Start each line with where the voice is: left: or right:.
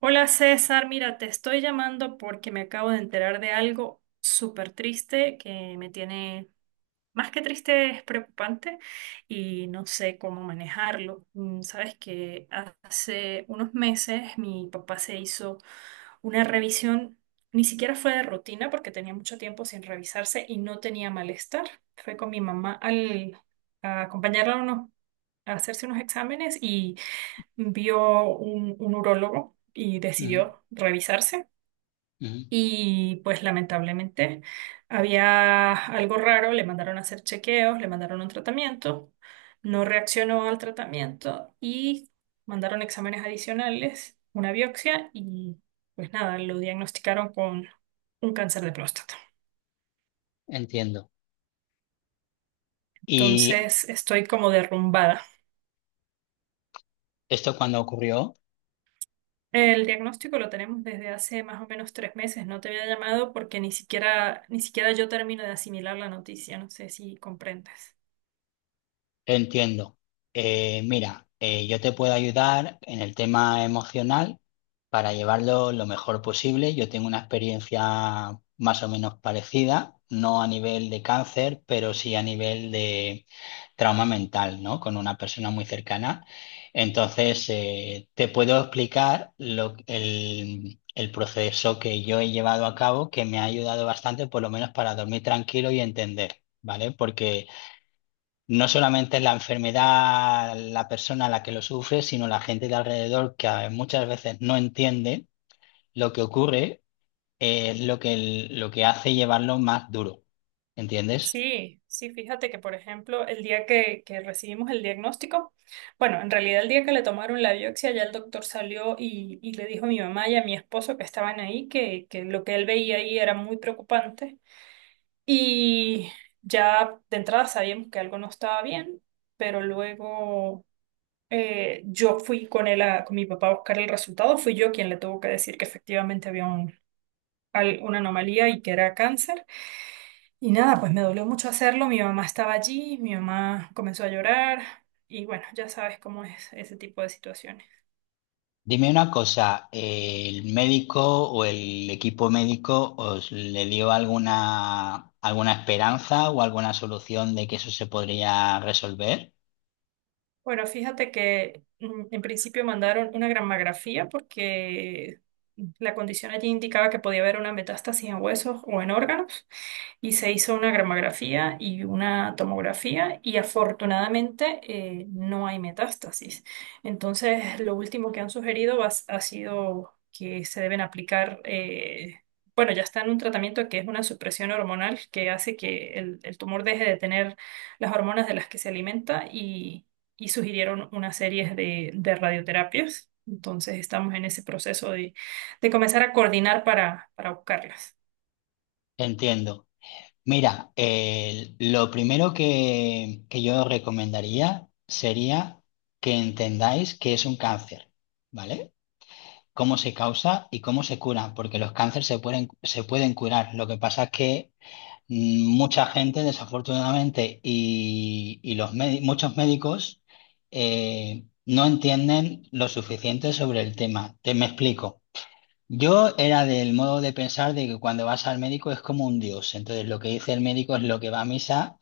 right: Hola César, mira, te estoy llamando porque me acabo de enterar de algo súper triste que me tiene, más que triste, es preocupante y no sé cómo manejarlo. Sabes que hace unos meses mi papá se hizo una revisión, ni siquiera fue de rutina porque tenía mucho tiempo sin revisarse y no tenía malestar. Fue con mi mamá a acompañarla a hacerse unos exámenes y vio un urólogo y
left: Ujú,
right: decidió revisarse.
left: ujú.
right: Y pues lamentablemente había algo raro, le mandaron a hacer chequeos, le mandaron un tratamiento, no reaccionó al tratamiento y mandaron exámenes adicionales, una biopsia y pues nada, lo diagnosticaron con un cáncer de próstata.
left: Entiendo. Y
right: Entonces estoy como derrumbada.
left: esto cuando ocurrió,
right: El diagnóstico lo tenemos desde hace más o menos 3 meses. No te había llamado porque ni siquiera yo termino de asimilar la noticia. No sé si comprendes.
left: entiendo. Mira, yo te puedo ayudar en el tema emocional, para llevarlo lo mejor posible. Yo tengo una experiencia más o menos parecida, no a nivel de cáncer, pero sí a nivel de trauma mental, ¿no? Con una persona muy cercana. Entonces, te puedo explicar el proceso que yo he llevado a cabo, que me ha ayudado bastante, por lo menos para dormir tranquilo y entender, ¿vale? Porque no solamente es la enfermedad, la persona a la que lo sufre, sino la gente de alrededor que muchas veces no entiende lo que ocurre, es lo que, lo que hace llevarlo más duro, ¿entiendes?
right: Sí, sí, fíjate que, por ejemplo, el día que recibimos el diagnóstico, bueno, en realidad el día que le tomaron la biopsia, ya el doctor salió y le dijo a mi mamá y a mi esposo que estaban ahí, que lo que él veía ahí era muy preocupante. Y ya de entrada sabíamos que algo no estaba bien, pero luego yo fui con con mi papá a buscar el resultado, fui yo quien le tuvo que decir que efectivamente había una anomalía y que era cáncer. Y nada, pues me dolió mucho hacerlo, mi mamá estaba allí, mi mamá comenzó a llorar y bueno, ya sabes cómo es ese tipo de situaciones.
left: Dime una cosa, ¿el médico o el equipo médico os le dio alguna, alguna esperanza o alguna solución de que eso se podría resolver?
right: Bueno, fíjate que en principio mandaron una gramografía porque la condición allí indicaba que podía haber una metástasis en huesos o en órganos. Y se hizo una gramografía y una tomografía y afortunadamente no hay metástasis. Entonces, lo último que han sugerido ha sido que se deben aplicar, bueno, ya está en un tratamiento que es una supresión hormonal que hace que el tumor deje de tener las hormonas de las que se alimenta y sugirieron una serie de radioterapias. Entonces estamos en ese proceso de comenzar a coordinar para buscarlas.
left: Entiendo. Mira, lo primero que yo recomendaría sería que entendáis que es un cáncer, ¿vale? Cómo se causa y cómo se cura, porque los cánceres se pueden curar. Lo que pasa es que mucha gente, desafortunadamente, y muchos médicos no entienden lo suficiente sobre el tema. Te me explico. Yo era del modo de pensar de que cuando vas al médico es como un dios. Entonces, lo que dice el médico es lo que va a misa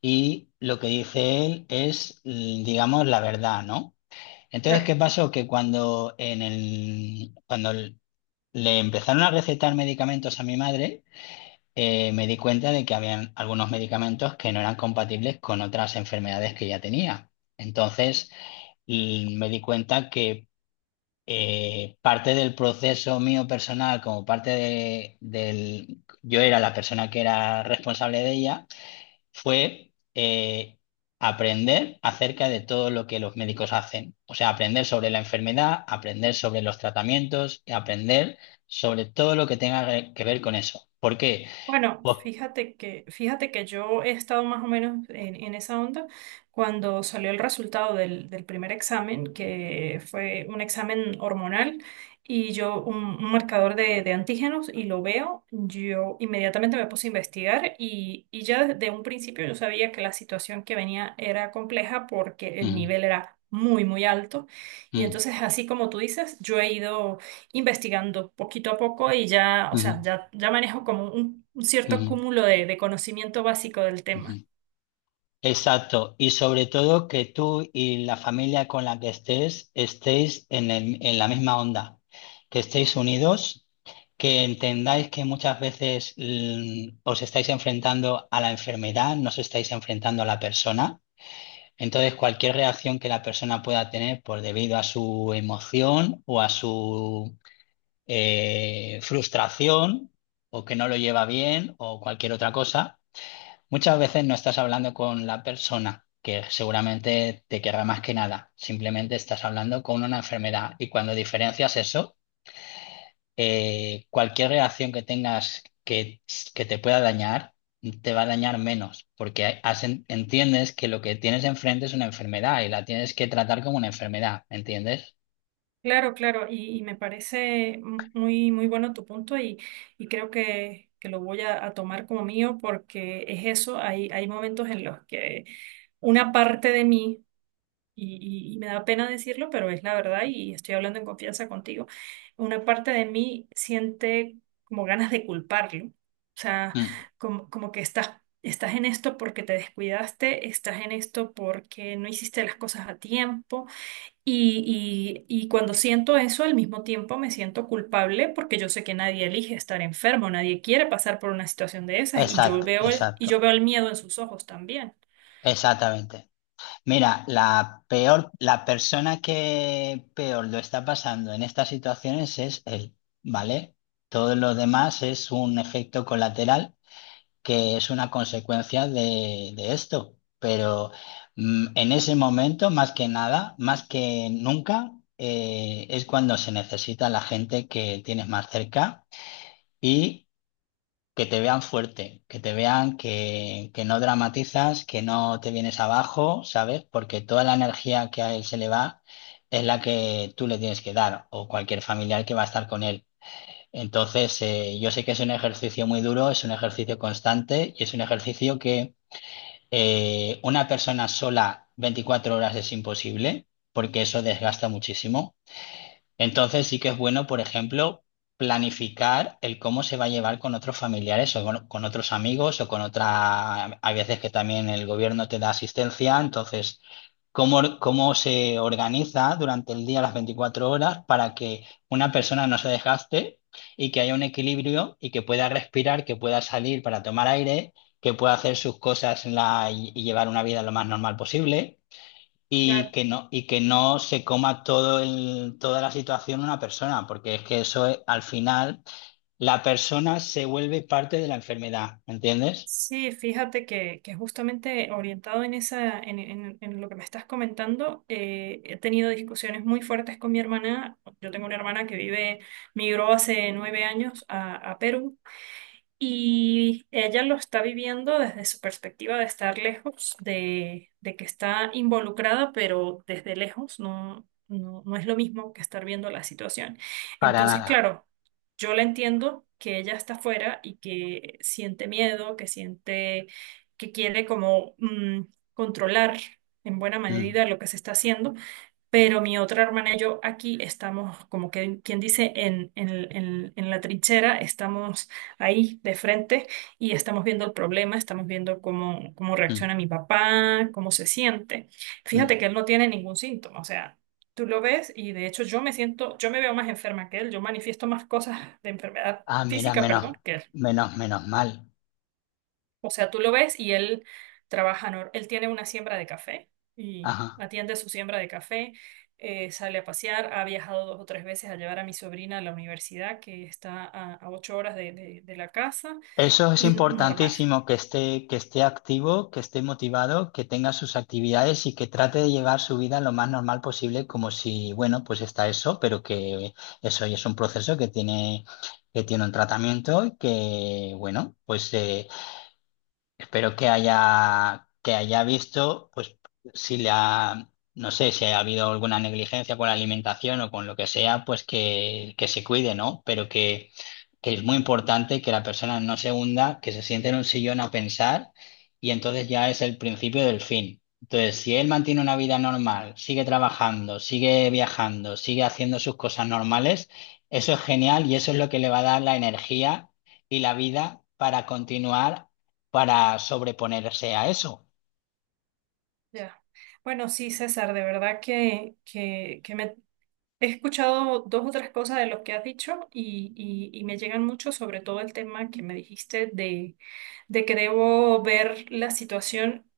left: y lo que dice él es, digamos, la verdad, ¿no? Entonces, ¿qué pasó? Que cuando en el, cuando le empezaron a recetar medicamentos a mi madre, me di cuenta de que habían algunos medicamentos que no eran compatibles con otras enfermedades que ya tenía. Entonces, y me di cuenta que parte del proceso mío personal, como parte de, del... Yo era la persona que era responsable de ella fue aprender acerca de todo lo que los médicos hacen. O sea, aprender sobre la enfermedad, aprender sobre los tratamientos y aprender sobre todo lo que tenga que ver con eso. ¿Por qué?
right: Bueno,
left: Pues-
right: fíjate que yo he estado más o menos en esa onda cuando salió el resultado del primer examen, que fue un examen hormonal, y yo un marcador de antígenos, y lo veo, yo inmediatamente me puse a investigar y ya desde un principio yo sabía que la situación que venía era compleja porque el
left: Ujú,
right: nivel era muy, muy alto. Y
left: ujú,
right: entonces, así como tú dices, yo he ido investigando poquito a poco y ya, o sea, ya manejo como un
left: ujú,
right: cierto
left: ujú,
right: cúmulo de conocimiento básico del tema.
left: ujú. Exacto, y sobre todo que tú y la familia con la que estés estéis en la misma onda, que estéis unidos, que entendáis que muchas veces os estáis enfrentando a la enfermedad, no os estáis enfrentando a la persona. Entonces, cualquier reacción que la persona pueda tener por debido a su emoción o a su frustración o que no lo lleva bien o cualquier otra cosa, muchas veces no estás hablando con la persona que seguramente te querrá más que nada, simplemente estás hablando con una enfermedad. Y cuando diferencias eso, cualquier reacción que tengas que te pueda dañar, te va a dañar menos, porque entiendes que lo que tienes enfrente es una enfermedad y la tienes que tratar como una enfermedad, ¿entiendes?
right: Claro, claro, y me parece muy, muy bueno tu punto y creo que lo voy a tomar como mío porque es eso, hay momentos en los que una parte de mí y me da pena decirlo, pero es la verdad y estoy hablando en confianza contigo. Una parte de mí siente como ganas de culparlo, o sea,
left: Mm.
right: como que estás en esto porque te descuidaste, estás en esto porque no hiciste las cosas a tiempo y cuando siento eso, al mismo tiempo me siento culpable porque yo sé que nadie elige estar enfermo, nadie quiere pasar por una situación de esas y yo
left: Exacto,
right: veo
left: exacto,
right: el miedo en sus ojos también.
left: exactamente. Mira, la peor, la persona que peor lo está pasando en estas situaciones es él, ¿vale? Todo lo demás es un efecto colateral que es una consecuencia de esto. Pero en ese momento, más que nada, más que nunca, es cuando se necesita la gente que tienes más cerca y que te vean fuerte, que te vean que no dramatizas, que no te vienes abajo, ¿sabes? Porque toda la energía que a él se le va es la que tú le tienes que dar, o cualquier familiar que va a estar con él. Entonces, yo sé que es un ejercicio muy duro, es un ejercicio constante y es un ejercicio que una persona sola 24 horas es imposible, porque eso desgasta muchísimo. Entonces sí que es bueno, por ejemplo, planificar el cómo se va a llevar con otros familiares o con otros amigos o con otra... Hay veces que también el gobierno te da asistencia. Entonces, cómo, cómo se organiza durante el día las 24 horas para que una persona no se desgaste y que haya un equilibrio y que pueda respirar, que pueda salir para tomar aire, que pueda hacer sus cosas y llevar una vida lo más normal posible.
right: Claro.
left: Y que no se coma todo el, toda la situación una persona, porque es que al final la persona se vuelve parte de la enfermedad, ¿me entiendes?
right: Sí, fíjate que justamente orientado en en lo que me estás comentando, he tenido discusiones muy fuertes con mi hermana. Yo tengo una hermana que vive, migró hace 9 años a Perú y ella lo está viviendo desde su perspectiva de estar lejos, de que está involucrada, pero desde lejos no, no, no es lo mismo que estar viendo la situación.
left: Para
right: Entonces,
left: nada.
right: claro, yo la entiendo que ella está afuera y que siente miedo, que siente que quiere como controlar en buena
left: Mm,
right: medida lo que se está haciendo, pero mi otra hermana y yo aquí estamos, como que quien dice, en la trinchera, estamos ahí de frente y estamos viendo el problema, estamos viendo cómo, cómo
left: mm,
right: reacciona mi papá, cómo se siente. Fíjate
left: mm.
right: que él no tiene ningún síntoma, o sea, tú lo ves y de hecho yo me siento, yo me veo más enferma que él, yo manifiesto más cosas de enfermedad
left: Ah, mira,
right: física,
left: menos,
right: perdón, que él.
left: menos, menos mal.
right: O sea, tú lo ves y él trabaja, él tiene una siembra de café y
left: Ajá.
right: atiende su siembra de café. Sale a pasear, ha viajado dos o tres veces a llevar a mi sobrina a la universidad, que está a 8 horas de de la casa
left: Eso es
right: y normal.
left: importantísimo, que esté activo, que esté motivado, que tenga sus actividades y que trate de llevar su vida lo más normal posible, como si, bueno, pues está eso, pero que eso ya es un proceso que tiene un tratamiento. Y que, bueno, pues espero que haya visto, pues, si le ha, no sé, si ha habido alguna negligencia con la alimentación o con lo que sea, pues que se cuide, ¿no? Pero que es muy importante que la persona no se hunda, que se siente en un sillón a pensar, y entonces ya es el principio del fin. Entonces, si él mantiene una vida normal, sigue trabajando, sigue viajando, sigue haciendo sus cosas normales, eso es genial y eso es lo que le va a dar la energía y la vida para continuar, para sobreponerse a eso.
right: Ya. Bueno, sí, César, de verdad que me he escuchado dos o tres cosas de lo que has dicho y me llegan mucho, sobre todo el tema que me dijiste de que debo ver la situación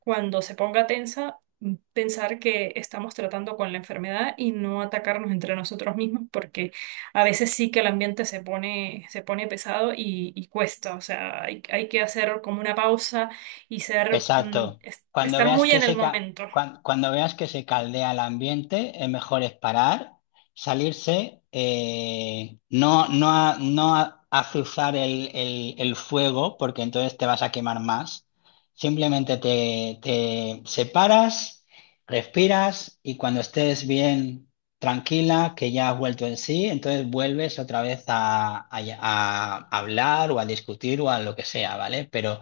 right: cuando se ponga tensa, pensar que estamos tratando con la enfermedad y no atacarnos entre nosotros mismos, porque a veces sí que el ambiente se pone pesado y cuesta. O sea, hay que hacer como una pausa y ser,
left: Exacto. Cuando
right: estar
left: veas
right: muy
left: que
right: en el momento.
left: cuando veas que se caldea el ambiente, es mejor es parar, salirse, no, no, no azuzar el fuego, porque entonces te vas a quemar más. Simplemente te, te separas, respiras y cuando estés bien tranquila, que ya has vuelto en sí, entonces vuelves otra vez a, a hablar o a discutir o a lo que sea, ¿vale? Pero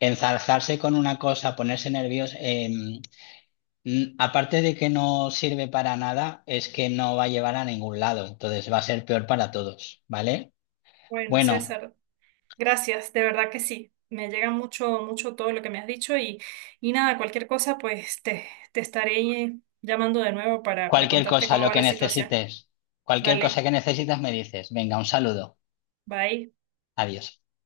left: enzarzarse con una cosa, ponerse nervioso, aparte de que no sirve para nada, es que no va a llevar a ningún lado. Entonces va a ser peor para todos, ¿vale?
right: Bueno,
left: Bueno,
right: César, gracias, de verdad que sí. Me llega mucho, mucho todo lo que me has dicho y nada, cualquier cosa, te estaré llamando de nuevo para
left: cualquier
right: contarte
left: cosa,
right: cómo
left: lo
right: va
left: que
right: la situación.
left: necesites, cualquier cosa
right: Dale,
left: que necesitas me dices. Venga, un saludo.
right: bye.
left: Adiós.